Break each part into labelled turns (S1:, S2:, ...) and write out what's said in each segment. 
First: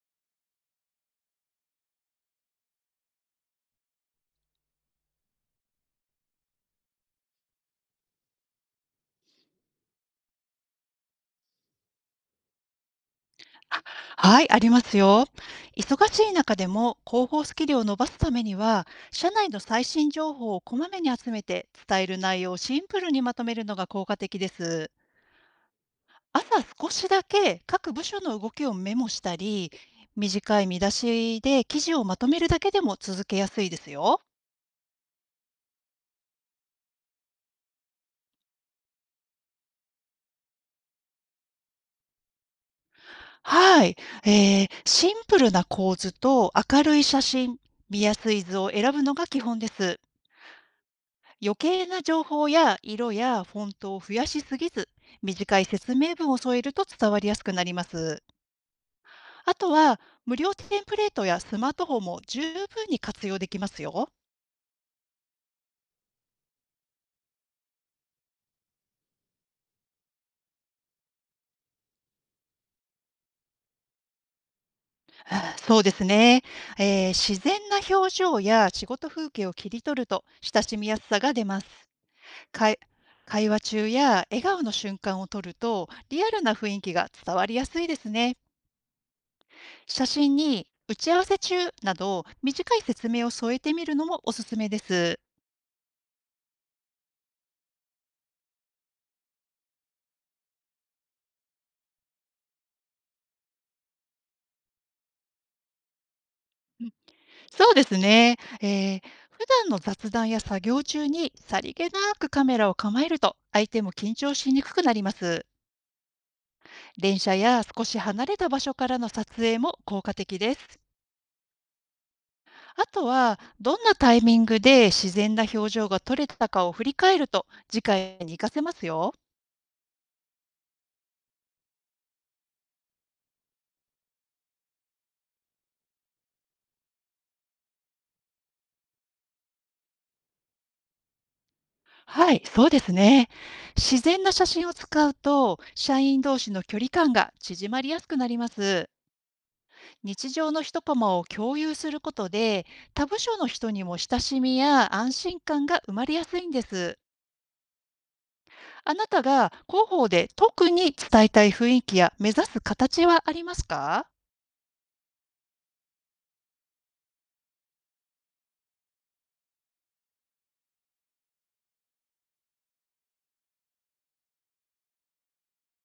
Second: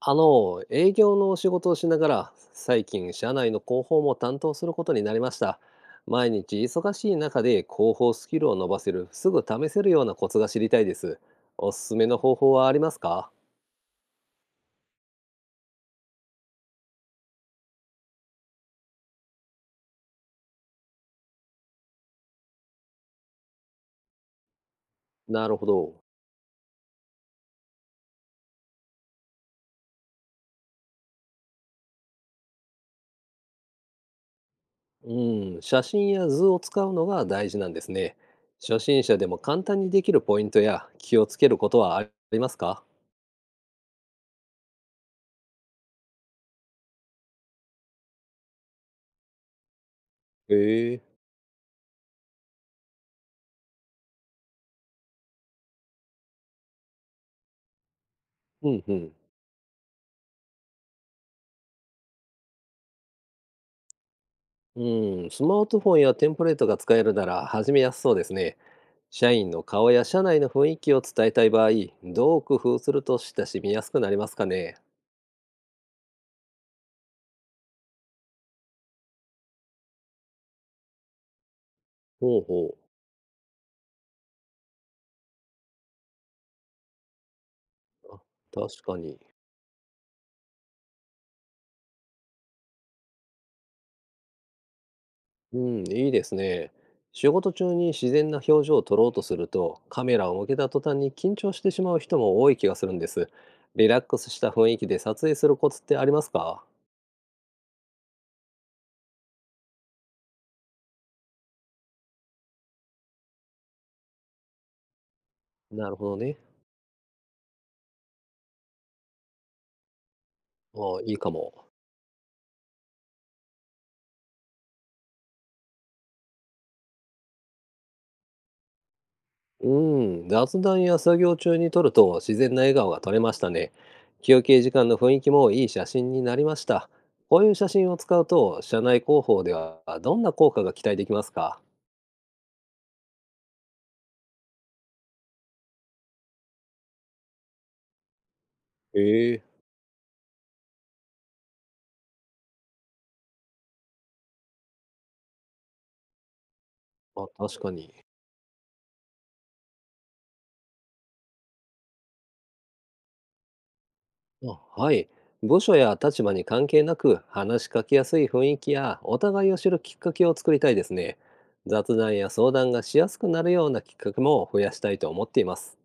S1: 営業の仕事をしながら、最近、社内の広報も担当することになりました。毎日忙しい中で広報スキルを伸ばせる、すぐ試せるようなコツが知りたいです。おすすめの方法はありますか？
S2: あ、はい、ありますよ。忙しい中でも広報スキルを伸ばすためには、社内の最新情報をこまめに集めて、伝える内容をシンプルにまとめるのが効果的です。
S1: なるほど。
S2: 朝少しだけ各部署の動きをメモしたり、短い見出しで記事をまとめるだけでも続けやすいですよ。
S1: うん、写真や図を使うのが大事なんですね。初心者でも簡単にできるポイントや気をつけることはありますか？
S2: はい、シンプルな構図と明るい写真、見やすい図を選ぶのが基本です。
S1: へえ。
S2: 余計な情報や色やフォントを増やしすぎず、短い説明文を添えると伝わりやすくなります。
S1: うんうん。
S2: あとは、無料テンプレートやスマートフォンも十分に活用できますよ。
S1: うん、スマートフォンやテンプレートが使えるなら始めやすそうですね。社員の顔や社内の雰囲気を伝えたい場合、どう工夫すると親しみやすくなりますかね？
S2: そうですね、自然な表情や仕事風景を切り取ると親しみやすさが出ます。
S1: ほうほ
S2: 会会話中や笑顔の瞬間を撮るとリアルな雰囲気が伝わりやすいです
S1: う。あ、
S2: ね。
S1: 確かに。
S2: 写真に打ち合わせ中など短い説明を添えてみるのもおすすめです。
S1: うん、いいですね。仕事中に自然な表情を撮ろうとすると、カメラを向けた途端に緊張してしまう人も多い気がするんです。リラックスした雰囲気で撮影するコツってありますか？
S2: うん、そうですね。普段の雑談や作業中にさりげなくカメラを構えると相手も緊張しにくくなります。
S1: なるほどね。
S2: 電車や少し離れた場所からの撮影も効果的です。
S1: ああ、いいかも。
S2: あとはどんなタイミングで自然な表情が撮れたかを振り返ると次回に活かせますよ。
S1: うん、雑談や作業中に撮ると自然な笑顔が撮れましたね。休憩時間の雰囲気もいい写真になりました。こういう写真を使うと、社内広報ではどんな効果が期待できますか？
S2: はい、そうですね。自然な写真を使うと、社員同士の距離感が縮まりやすくなります。
S1: ええ。
S2: 日常の一コマを共有することで、他部署の人にも親しみや安心感が生まれやすいんです。
S1: あ、確かに。
S2: あなたが広報で特に伝えたい雰囲気や目指す形はありますか？
S1: あ、はい。部署や立場に関係なく話しかけやすい雰囲気やお互いを知るきっかけを作りたいですね。雑談や相談がしやすくなるようなきっかけも増やしたいと思っています。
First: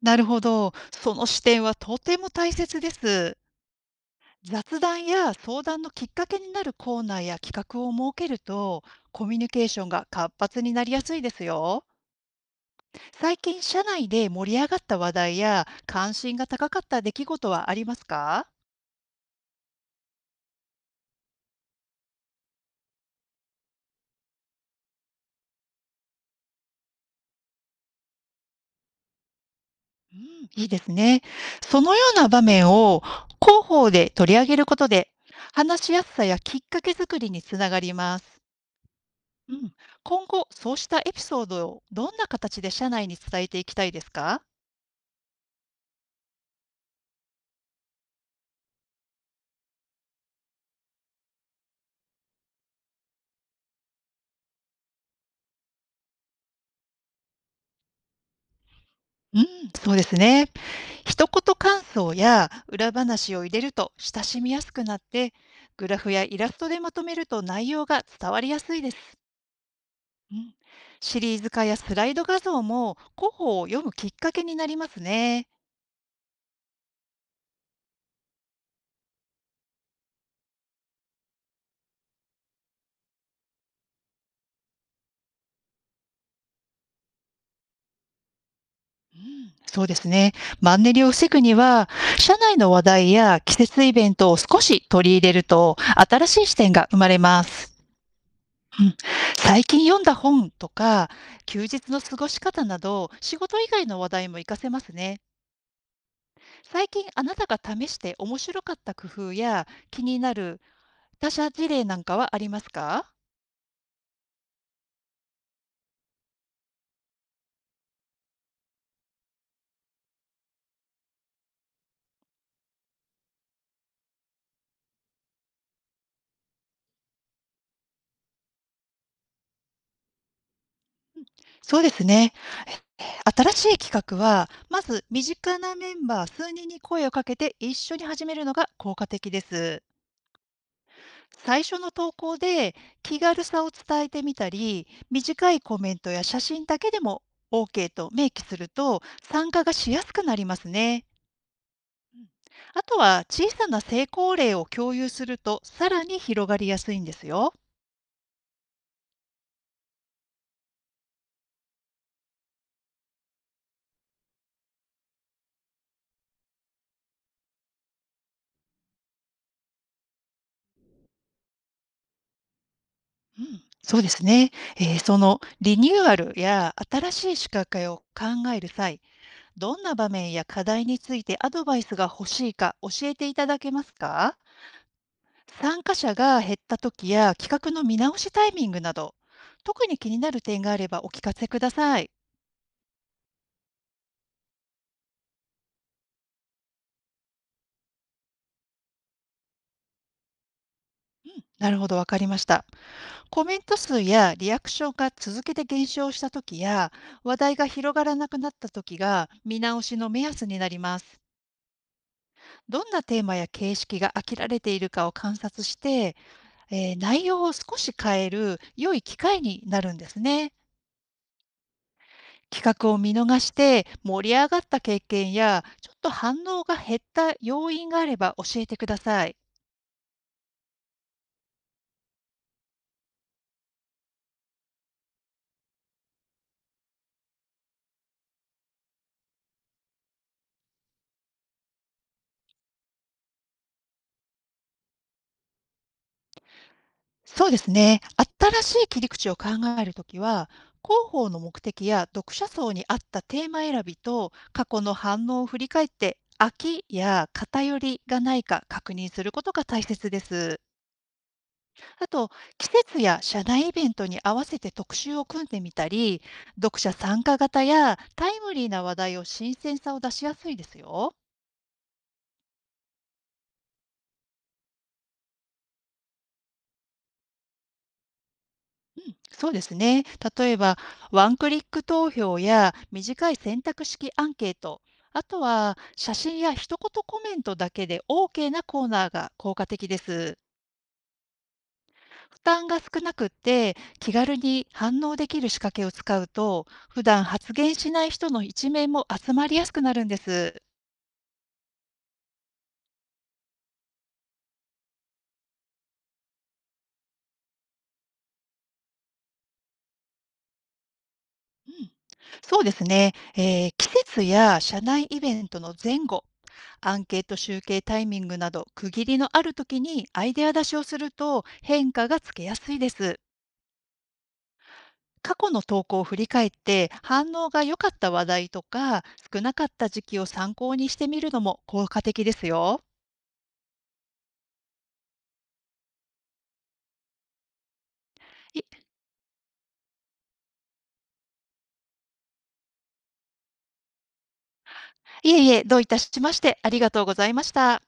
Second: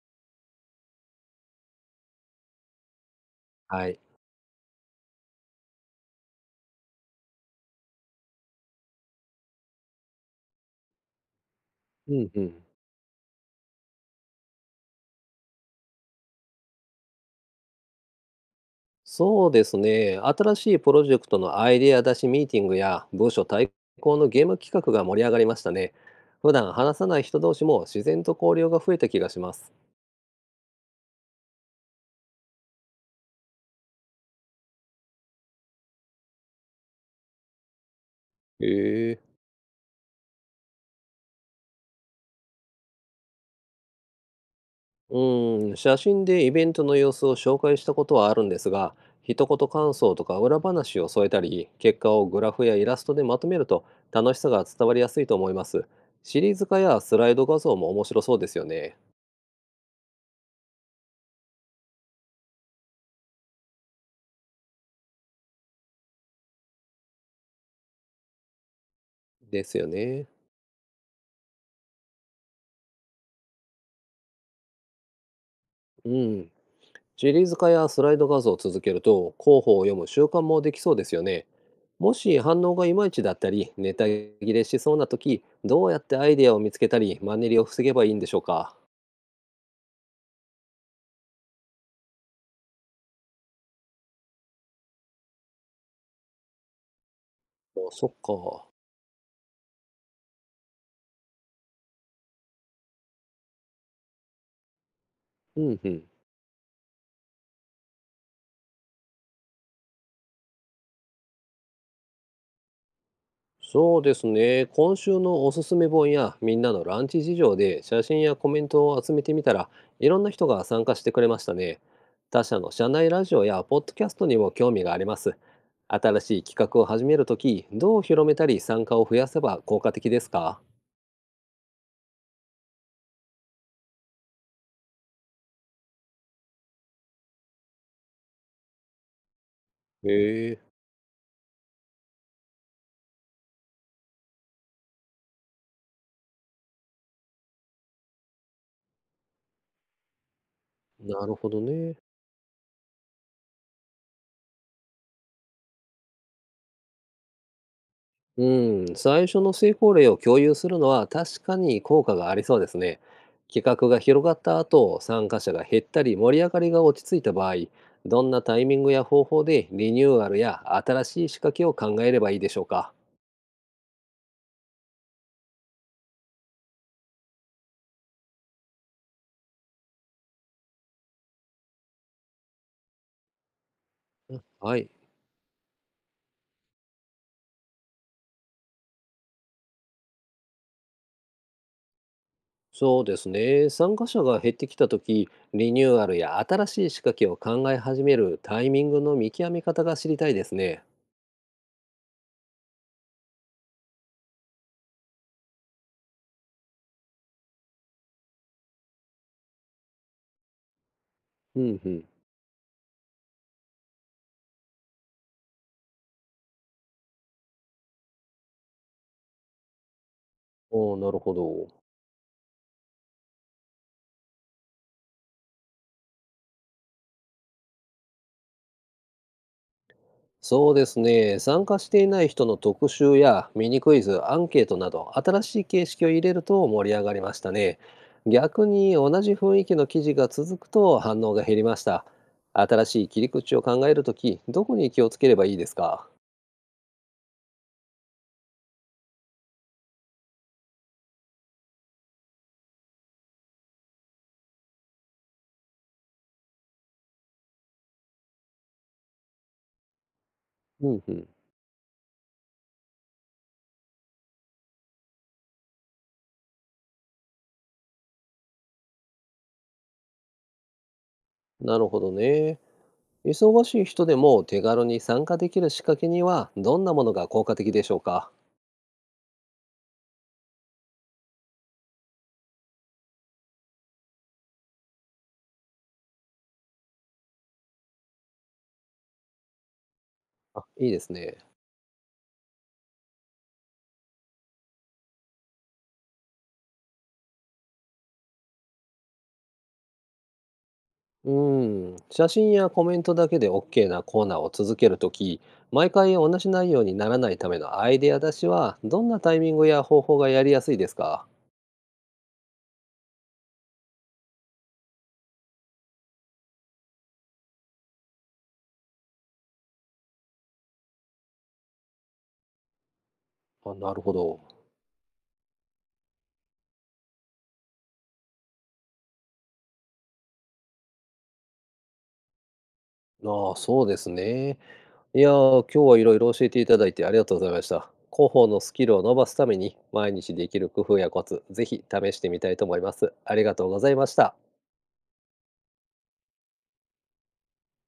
S2: なるほど。その視点はとても大切です。
S1: はい。
S2: 雑談や相談のきっかけになるコーナーや企画を設けると、コミュニケーションが活発になりやすいですよ。
S1: うんうん。
S2: 最近、社内で盛り上がった話題や関心が高かった出来事はありますか？
S1: そうですね。新しいプロジェクトのアイデア出しミーティングや部署対抗のゲーム企画が盛り上がりましたね。普段話さない人同士も自然と交流が増えた気がします。
S2: うん、いいですね。そのような場面を広報で取り上げることで、話しやすさやきっかけ作りにつながります。
S1: へえ。
S2: うん、今後、そうしたエピソードをどんな形で社内に伝えていきたいですか？
S1: うん、写真でイベントの様子を紹介したことはあるんですが、一言感想とか裏話を添えたり、結果をグラフやイラストでまとめると楽しさが伝わりやすいと思います。シリーズ化やスライド画像も面白そうですよね。
S2: うん、そうですね。一言感想や裏話を入れると親しみやすくなって、グラフやイラストでまとめると内容が伝わりやすいです。
S1: ですよね。
S2: うん、シリーズ化やスライド画像も広報を読むきっかけになりますね。
S1: うん。シリーズ化やスライド画像を続けると候補を読む習慣もできそうですよね。もし反応がいまいちだったりネタ切れしそうな時どうやってアイデアを見つけたりマンネリを防げばいいんでしょうか？
S2: うん、そうですね。マンネリを防ぐには、社内の話題や季節イベントを少し取り入れると、新しい視点が生まれます。
S1: あそっか。
S2: うん、最近読んだ本とか、休日の過ごし方など、仕事以外の話題も活かせますね。
S1: うんうん。
S2: 最近あなたが試して面白かった工夫や気になる他社事例なんかはありますか？
S1: そうですね。今週のおすすめ本やみんなのランチ事情で写真やコメントを集めてみたらいろんな人が参加してくれましたね。他社の社内ラジオやポッドキャストにも興味があります。新しい企画を始めるとき、どう広めたり参加を増やせば効果的ですか？
S2: そうですね。え新しい企画は、まず身近なメンバー数人に声をかけて一緒に始めるのが効果的です。
S1: へえ、
S2: 最初の投稿で気軽さを伝えてみたり、短いコメントや写真だけでも OK と明記すると参加がしやすくなりますね。
S1: なるほどね。
S2: うん、あとは小さな成功例を共有するとさらに広がりやすいんですよ。
S1: うん、最初の成功例を共有するのは確かに効果がありそうですね。企画が広がった後、参加者が減ったり盛り上がりが落ち着いた場合、どんなタイミングや方法でリニューアルや新しい仕掛けを考えればいいでしょうか。
S2: うん、そうですね、そのリニューアルや新しい仕掛けを考える際、どんな場面や課題についてアドバイスが欲しいか教えていただけますか？
S1: はい、
S2: 参加者が減った時や企画の見直しタイミングなど、特に気になる点があればお聞かせください。
S1: そうですね。参加者が減ってきた時、リニューアルや新しい仕掛けを考え始めるタイミングの見極め方が知りたいですね。
S2: うん、なるほど、わかりました。コメント数やリアクションが続けて減少した時や、話題が広がらなくなった時が見直しの目安になります。
S1: うんうん。
S2: どんなテーマや形式が飽きられているかを観察して、内容を少し変える良い機会になるんですね。
S1: おーなるほど。
S2: 企画を見逃して盛り上がった経験や、ちょっと反応が減った要因があれば教えてください。
S1: そうですね。参加していない人の特集やミニクイズ、アンケートなど、新しい形式を入れると盛り上がりましたね。逆に同じ雰囲気の記事が続くと反応が減りました。新しい切り口を考えるとき、どこに気をつければいいですか？
S2: そうですね。新しい切り口を考えるときは、広報の目的や読者層に合ったテーマ選びと過去の反応を振り返って、飽きや偏りがないか確認することが大切です。
S1: うんうん。
S2: あと、季節や社内イベントに合わせて特集を組んでみたり、読者参加型やタイムリーな話題を新鮮さを出しやすいですよ。
S1: なるほどね。忙しい人でも手軽に参加できる仕掛けにはどんなものが効果的でしょうか？
S2: うん、そうですね。例えば、ワンクリック投票や短い選択式アンケート、あとは写真や一言コメントだけで OK なコーナーが効果的です。
S1: あ、いいですね。
S2: 負担が少なくって気軽に反応できる仕掛けを使うと、普段発言しない人の一面も集まりやすくなるんです。
S1: うーん、写真やコメントだけで OK なコーナーを続けるとき、毎回同じ内容にならないためのアイデア出しは、どんなタイミングや方法がやりやすいですか？
S2: うん、そうですね、季節や社内イベントの前後アンケート集計タイミングなど区切りのある時にアイデア出しをすると変化がつけやすいです。
S1: あ、なるほど。
S2: 過去の投稿を振り返って反応が良かった話題とか少なかった時期を参考にしてみるのも効果的ですよ。
S1: ああ、そうですね。いやー、今日はいろいろ教えていただいてありがとうございました。広報の
S2: い
S1: スキルを伸ばすために、毎日できる工夫やコツ、ぜひ試してみたいと思います。ありがとうございました。
S2: いえいえ、どういたしましてありがとうございました。